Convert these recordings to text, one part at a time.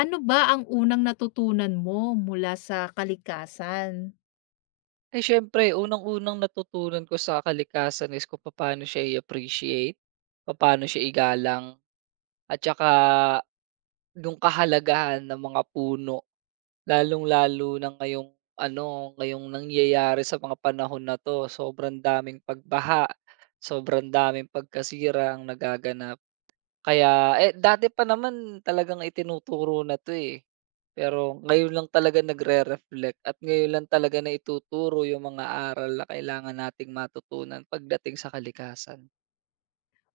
Ano ba ang unang natutunan mo mula sa kalikasan? Ay siyempre unang-unang natutunan ko sa kalikasan is kung papaano siya i-appreciate, paano siya igalang, at saka yung kahalagahan ng mga puno. Lalong-lalo na ngayong ano, ngayong nangyayari sa mga panahon na 'to, sobrang daming pagbaha, sobrang daming pagkasira ang nagaganap. Kaya eh, dati pa naman talagang itinuturo na 'to, eh. Pero ngayon lang talaga nagre-reflect at ngayon lang talaga na ituturo yung mga aral na kailangan nating matutunan pagdating sa kalikasan.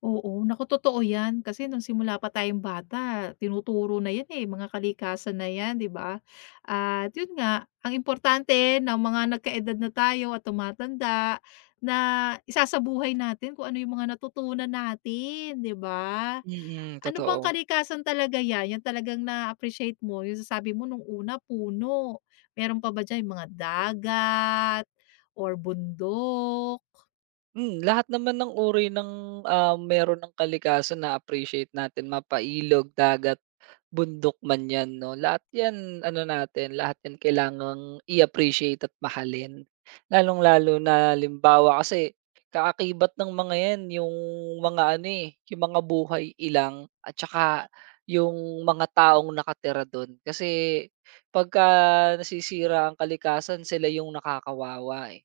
Oo, naku totoo 'yan kasi nung simula pa tayong bata tinuturo na 'yan, eh, mga kalikasan na 'yan, 'di ba? At 'yun nga, ang importante ng mga nagkaedad na tayo at tumatanda na isasabuhay natin kung ano yung mga natutunan natin, 'di ba? Mm. Ano bang Totoo. kalikasan talaga 'yan, 'yan talagang na-appreciate mo, yung sasabi mo nung una puno, meron pa ba diyan yung mga dagat or bundok? Lahat naman ng uri ng, meron ng kalikasan na-appreciate natin mapailog, dagat, bundok man 'yan 'no, lahat 'yan ano natin, lahat 'yan kailangang i-appreciate at mahalin. Lalong-lalo na limbawa kasi kaakibat ng mga 'yan yung mga ano, eh, yung mga buhay ilang at saka yung mga taong nakatira dun. Kasi pagka nasisira ang kalikasan sila yung nakakawawa, eh.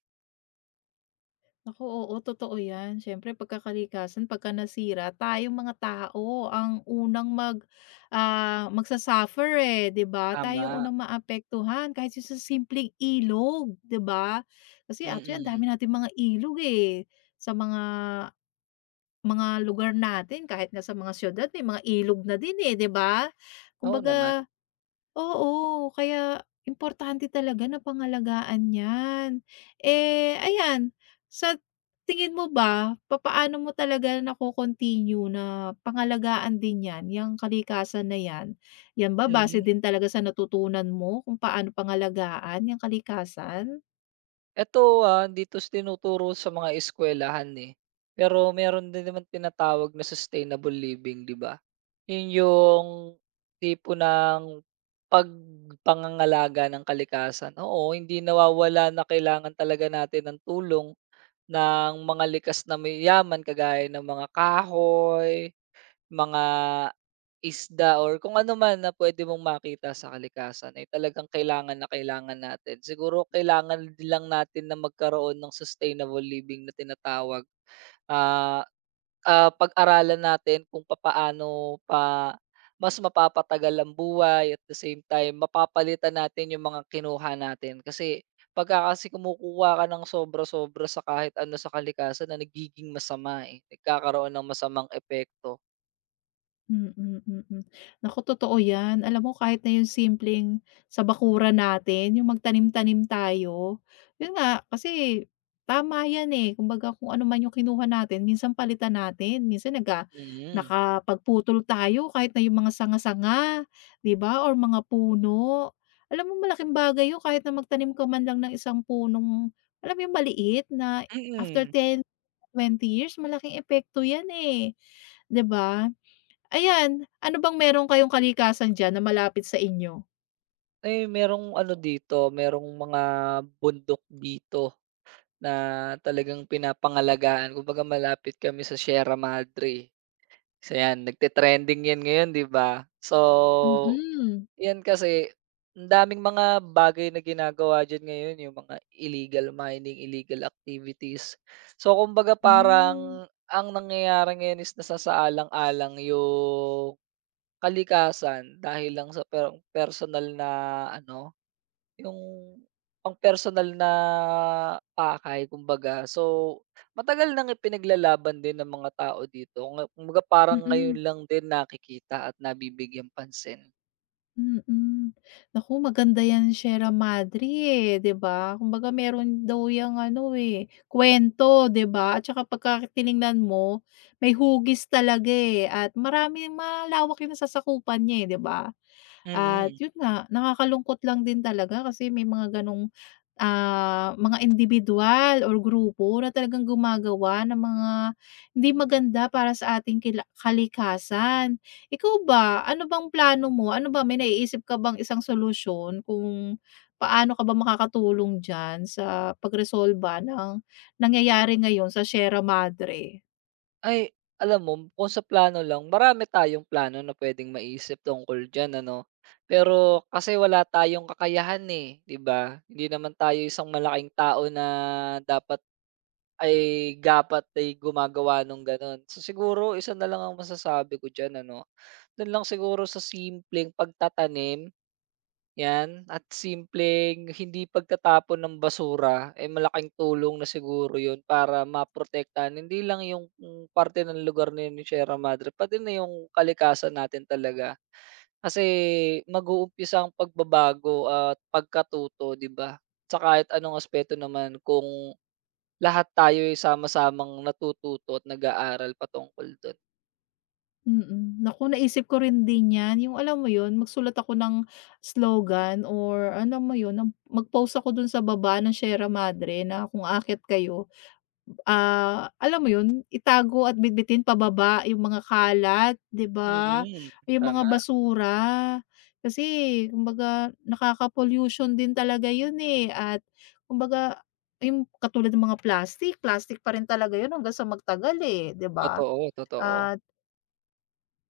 Naku, oo totoo 'yan. Siyempre pagka kalikasan, pagka nasira tayong mga tao ang unang magsa-suffer, eh, 'di ba? Tayo Tama, unang maapektuhan kahit yung sa simpleng ilog, 'di ba? Kasi actually ang mm. dami natin mga ilog, eh, sa mga lugar natin kahit nga sa mga siyudad may mga ilog na din, eh, 'di ba? Oo naman, Kumbaga oo, kaya importante talaga na pangalagaan 'yan. Eh, ayan, sa tingin mo ba papaano mo talaga nako-continue na pangalagaan din 'yan, 'yang kalikasan na 'yan? 'Yan ba base mm. din talaga sa natutunan mo kung paano pangalagaan 'yang kalikasan? Eto, dito 'to tinuturo sa mga eskuwelahan, eh, pero meron din naman tinatawag na sustainable living, 'di ba? 'Yun yung tipo ng pag pangangalaga ng kalikasan. Oo, hindi nawawala na kailangan talaga natin ng tulong ng mga likas na mayayaman kagaya ng mga kahoy, mga isda or kung ano man na pwede mong makita sa kalikasan ay talagang kailangan na kailangan natin. Siguro kailangan din lang natin na magkaroon ng sustainable living na tinatawag. Ah, pag-aralan natin kung papaano pa mas mapapatagal ang buhay at the same time mapapalitan natin yung mga kinuha natin. Kasi pagka kasi kumukuha ka ng sobra-sobra sa kahit ano sa kalikasan na nagiging masama, eh, nagkakaroon ng masamang epekto. Mm, mm. Naku, totoo 'yan. Alam mo kahit na yung simpleng sa bakura natin, yung magtanim-tanim tayo. Yun nga, kasi tama 'yan, eh. Kumbaga kung ano man yung kinuha natin minsan palitan natin. Minsan Mm, nakapagputol tayo kahit na yung mga sanga-sanga, 'di ba, or mga puno. Alam mo malaking bagay yun kahit na magtanim ka man lang ng isang punong alam mo yung maliit na after mm. 10-20 years malaking epekto 'yan, eh, 'di ba? Ayan, ano bang meron kayong kalikasan diyan na malapit sa inyo? Eh, merong ano dito, merong mga bundok dito na talagang pinapangalagaan. Kumbaga malapit kami sa Sierra Madre. So 'yan, nagte-trending 'yan ngayon, 'di ba? So, Mm, 'yan kasi ang daming mga bagay na ginagawa diyan ngayon, yung mga illegal mining, illegal activities. So, kumbaga hmm, parang ang nangyayari ngayon is nasasaalang-alang yung kalikasan dahil lang sa per personal na ano yung pang-personal na pakay kumbaga. So, matagal nang ipinaglalaban din ng mga tao dito nga kumbaga parang ngayon mm, lang din nakikita at nabibigyan pansin. mm. Naku maganda 'yan Sierra Madre, eh, 'di ba? Kumbaga meron daw 'yang ano, eh, kuwento 'di ba at saka pagka tiningnan mo may hugis talaga, eh, at marami malawak 'yung nasasakupan niya, eh, 'di ba? At Mm, 'yun hmm. nga, nakakalungkot lang din talaga kasi may mga gano'ng ah, mga individual or grupo na talagang gumagawa ng mga hindi maganda para sa ating kila kalikasan. Ikaw ba, ano bang plano mo? Ano ba, may naiisip ka bang isang solusyon kung paano ka ba makakatulong diyan sa pagresolba ng nangyayari ngayon sa Sierra Madre? Ay, alam mo kung sa plano lang, marami tayong plano na puwedeng maisip tungkol diyan ano. Pero kasi wala tayong kakayahan, eh, 'di ba? Hindi naman tayo isang malaking tao na dapat dapat ay gumagawa nung gano'n. So, siguro isa na lang ang masasabi ko diyan ano, do'n lang siguro sa simpleng pagtatanim, 'yan, at simpleng hindi pagtatapon ng basura, eh, malaking tulong na siguro 'yun para maprotektahan hindi lang yung parte ng lugar na 'yun ni Sierra Madre, pati na yung kalikasan natin talaga. Kasi mag-uumpisa ang pagbabago at pagkatuto, 'di ba? Sa kahit anong aspeto naman kung lahat tayo ay sama-samang natututo at nag-aaral patungkol dun. Mm. Naku, naisip ko rin din 'yan, yung alam mo 'yun, magsulat ako ng slogan or ano mo 'yun, ng mag-post ako dun sa baba ng Sierra Madre na kung aakyat kayo, ah, alam mo 'yun, itago at bitbitin pababa yung mga kalat, 'di ba? Mm, Yung mga tama, basura. Kasi kumbaga nakaka-pollution din talaga 'yun, eh, at kumbaga yung katulad ng mga plastic, plastic pa rin talaga 'yun hanggang sa magtagal, eh, 'di ba? totoo, totoo. Ah,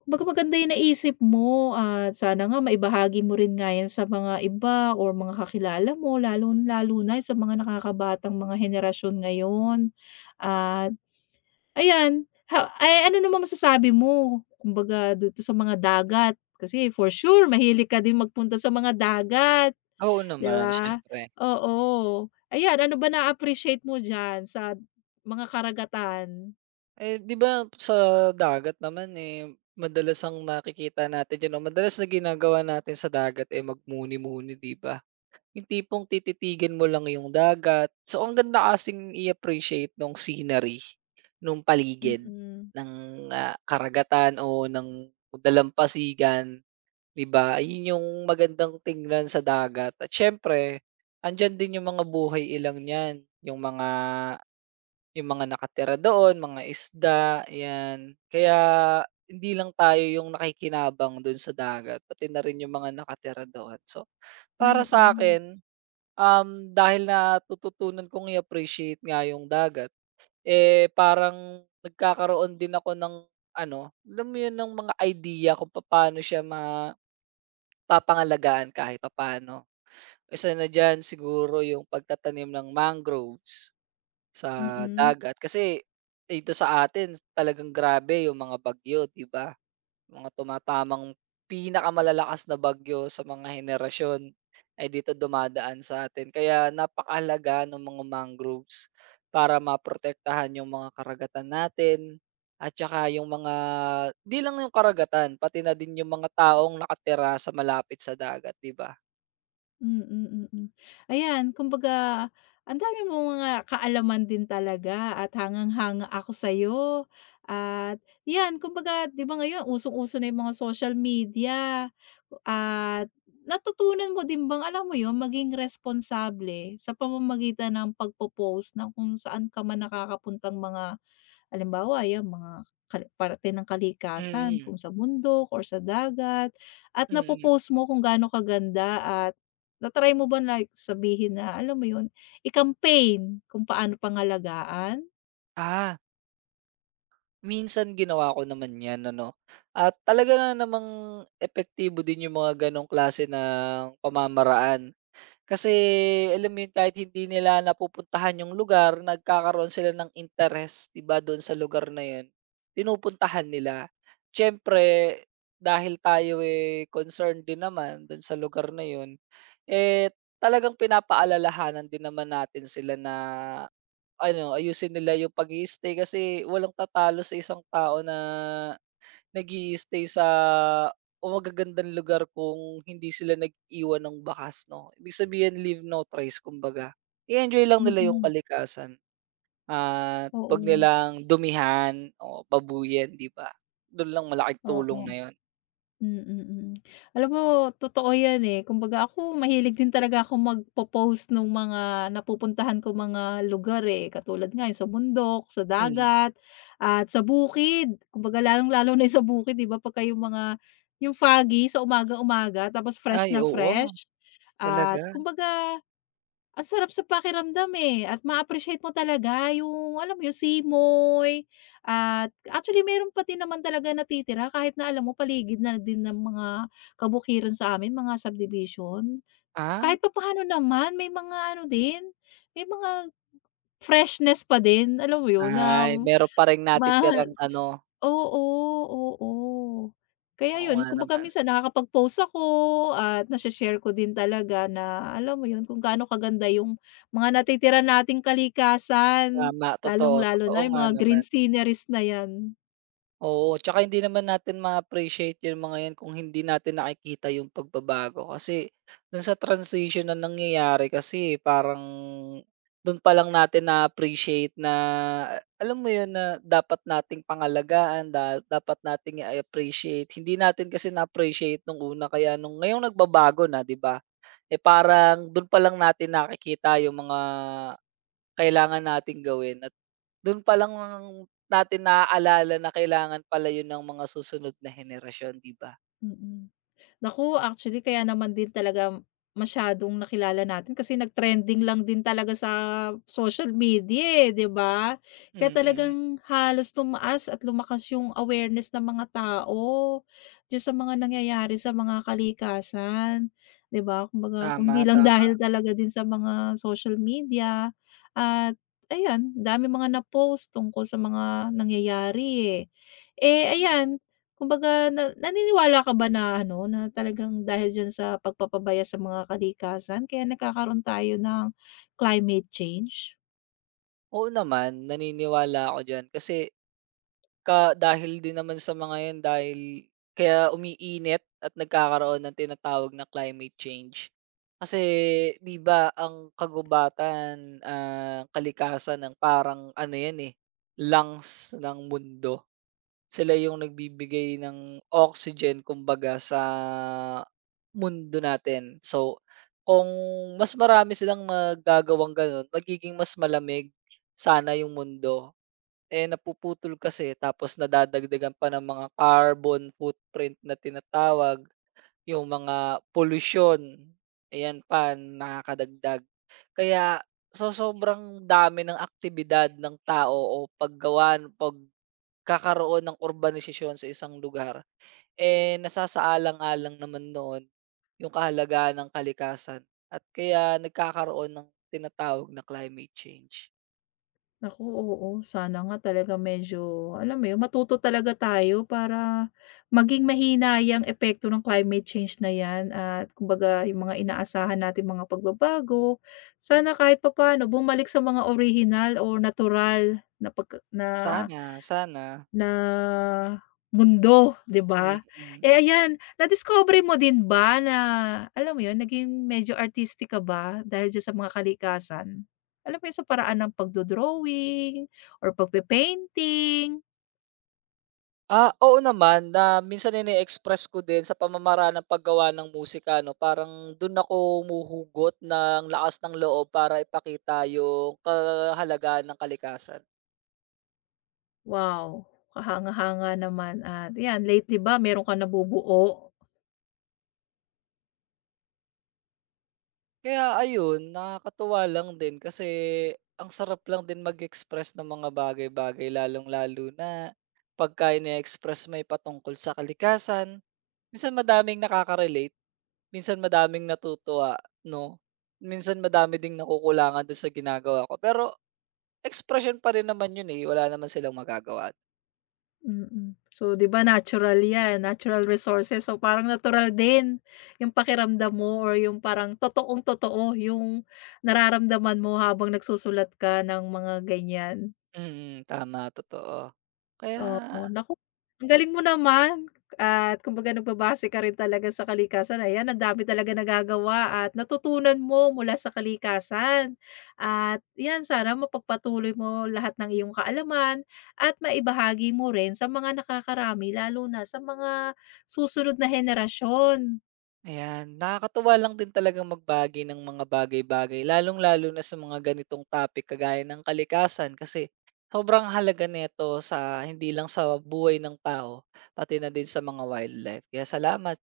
kumbaga maganda yung naisip mo at sana nga maibahagi mo rin nga yan sa mga iba or mga kakilala mo lalo lalo na sa mga nakakabatang mga henerasyon ngayon. At ayan, ha ay ano naman masasabi mo kumbaga dito sa mga dagat? Kasi for sure mahilig ka din magpunta sa mga dagat, Oo 'di naman ba? siyempre. Oo. Ayan, ano ba na-appreciate mo diyan sa mga karagatan? Eh, 'di ba sa dagat naman, eh, madalas ang nakikita natin diyan o madalas na ginagawa natin sa dagat, eh, magmuni-muni 'di ba? Yung tipong tititigan mo lang yung dagat. So, ang ganda kasing i-appreciate nung scenery, nung paligid Mm, ng, karagatan o ng dalampasigan. 'Di ba, yun yung magandang tingnan sa dagat at siyempre andiyan din yung mga buhay ilang niyan, yung mga nakatira doon, mga isda, 'yan. Kaya hindi lang tayo yung nakikinabang dun sa dagat, pati na rin yung mga nakatira doon. So, para mm, sa mm. akin dahil na tututunan kong i-appreciate nga yung dagat, eh, parang nagkakaroon din ako ng ano, alam mo yun, ng mga idea kung paano siya papangalagaan kahit papaano. Isa na diyan siguro yung pagtatanim ng mangroves sa Mm. dagat kasi eh, dito sa atin talagang grabe yung mga bagyo, 'di ba? Mga tumatamang pinakamalalakas na bagyo sa mga henerasyon ay dito dumadaan sa atin. Kaya napakahalaga ng mga mangroves para maprotektahan yung mga karagatan natin at saka yung mga di lang yung karagatan, pati na din yung mga taong nakatira sa malapit sa dagat, 'di ba? Mm, mm, mm. Ayan kumbaga ang dami mong mga kaalaman din talaga at hangang-hanga ako sa'yo at 'yan kumbaga 'di ba ngayon usong-uso na yung mga social media at natutunan mo din bang alam mo yun maging responsable sa pamamagitan ng pagpo-post ng kung saan ka man nakakapuntang mga halimbawa, yang mga parte ng kalikasan Mm, kung sa bundok or sa dagat at mm. napo-post mo kung gaano kaganda at na mo ba like sabihin na alam mo yun, i-campaign kung paano pangalagaan? Ah, minsan ginawa ko naman 'yan ano, at talaga na namang epektibo din yung mga gano'ng klase ng pamamaraan. Kasi alam mo yun, kahit hindi nila napupuntahan yung lugar, nagkakaroon sila ng interes, 'di ba, do'n sa lugar na yun, pinupuntahan nila. Siyempre, dahil tayo, eh, concerned din naman do'n sa lugar na yun, eh, talagang pinapaalalahanan din naman natin sila na ano, ayusin nila yung pag stay kasi walang tatalo sa isang tao na nag-i-stay sa o magagandang lugar kung hindi sila nag-iwan ng bakas 'no. Ibig sabihin leave no trace kumbaga. I-enjoy lang nila yung Mm, kalikasan at 'wag oo, nilang dumihan o pabuyan, 'di ba? Dun lang malaking tulong oo. na yun. Mm, mm. Alam mo totoo 'yan, eh, kumbaga ako mahilig din talaga ako magpo-post nung mga napupuntahan ko mga lugar, eh, katulad nga yung sa bundok, sa Mm. dagat, at sa bukid. Kumbaga lalong-lalo na yung sa bukid 'di ba, pagka yung mga yung foggy sa umaga-umaga tapos fresh Ay na oo, fresh at talaga. kumbaga ang sarap sa pakiramdam, eh, at ma-appreciate mo talaga yung alam mo yung simoy at actually meron pa din naman talaga natitira kahit na alam mo paligid na din ng mga kabukiran sa amin, mga subdivision. Kahit Ah, pa paano naman may mga ano din, may mga freshness pa din, alam mo yun, na ay meron pa ring mas natitirang ano, oo, oo. Kaya oo yun nga kumbaga naman. minsan nakakapag-post ako at nashe-share ko din talaga na alam mo yun kung gaano kaganda yung mga natitira nating kalikasan, Tama, totoo, lalong-lalo totoo na yung nga mga green naman. sceneries na yan. Oo, tsaka hindi naman natin ma-appreciate yung mga yan kung hindi natin nakikita yung pagbabago kasi dun sa transition na nangyayari kasi parang dun pa lang natin na-appreciate na alam mo yun na dapat nating pangalagaan, dapat nating i-appreciate. Hindi natin kasi na-appreciate nung una kaya nung ngayong nagbabago na, 'di ba? Eh parang dun pa lang natin nakikita yung mga kailangan nating gawin. Dun palang natin naaalala na kailangan pala yun ng mga susunod na henerasyon, 'di ba? Mm. Naku, actually kaya naman din talaga masyadong nakilala natin kasi nag-trending lang din talaga sa social media, eh, 'di ba? Kaya Mm, talagang halos tumaas at lumakas yung awareness ng mga tao diyan sa mga nangyayari sa mga kalikasan, 'di ba? Kumbaga kundi tama, lang tama. dahil talaga din sa mga social media at ayan, dami mga na-post tungkol sa mga nangyayari, eh. Eh, ayan, kumbaga na naniniwala ka ba na ano, na talagang dahil diyan sa pagpapabaya sa mga kalikasan kaya nagkakaroon tayo ng climate change? Oo naman, naniniwala ako diyan kasi dahil din naman sa mga yan dahil kaya umiinit at nagkakaroon ng tinatawag na climate change. Kasi 'di ba ang kagubatan, kalikasan ng parang ano yan, eh, lungs ng mundo. Sila yung nagbibigay ng oxygen kumbaga sa mundo natin. So, kung mas marami silang magagawang gano'n, magiging mas malamig sana yung mundo. Eh, napuputol kasi tapos nadadagdagan pa ng mga carbon footprint na tinatawag, yung mga polusyon, ayan pa, nakakadagdag. Kaya so sobrang dami ng aktibidad ng tao o paggawa kakaroon ng urbanisasyon sa isang lugar, eh, nasasaalang-alang naman noon yung kahalagahan ng kalikasan at kaya nagkakaroon ng tinatawag na climate change. Naku, oo. Sana nga talaga medyo alam mo 'yun, matuto talaga tayo para maging mahina yung epekto ng climate change na 'yan at kumbaga yung mga inaasahan natin mga pagbabago, sana kahit papaano bumalik sa mga original o natural na pagka na Sana, sana, Na mundo, 'di ba? mm. Eh, ayan, nadiskubre mo din ba na alam mo 'yun, naging medyo artistic ka ba dahil diyan sa mga kalikasan? Alam mo 'yun, sa paraan ng pagdo-drawing or pagpe-painting? Ah, oo naman na minsan ine-express ko din sa pamamaraan ng paggawa ng musika 'no, parang dun ako humuhugot ng lakas ng loob para ipakita yung kahalagahan ng kalikasan. Wow, kahanga-hanga naman at 'yan lately ba meron kang nabubuo? Kaya ayun, nakakatuwa lang din kasi ang sarap lang din mag-express ng mga bagay-bagay lalong-lalo na pagka ine-express may patungkol sa kalikasan. Minsan madaming nakaka-relate, minsan madaming natutuwa, 'no? Minsan madami ding nakukulangan dun sa ginagawa ko, pero expression pa rin naman yun, eh, wala naman silang magagawa. Mm. So, 'di ba natural 'yan, natural resources. So, parang natural din yung pakiramdam mo or yung parang totoong-totoo yung nararamdaman mo habang nagsusulat ka ng mga ganiyan. Mm, tama, totoo. Kaya Oo, naku, ang galing mo naman at kumbaga nagbabase ka rin talaga sa kalikasan. Ayan, ang dami talaga nagagawa at natutunan mo mula sa kalikasan. At 'yan, sana mapagpatuloy mo lahat ng iyong kaalaman at maibahagi mo rin sa mga nakakarami lalo na sa mga susunod na henerasyon. ayan, nakakatuwa lang din talagang magbagi ng mga bagay-bagay lalong-lalo na sa mga ganitong topic kagaya ng kalikasan kasi sobrang halaga nito sa hindi lang sa buhay ng tao pati na din sa mga wildlife. Kaya salamat.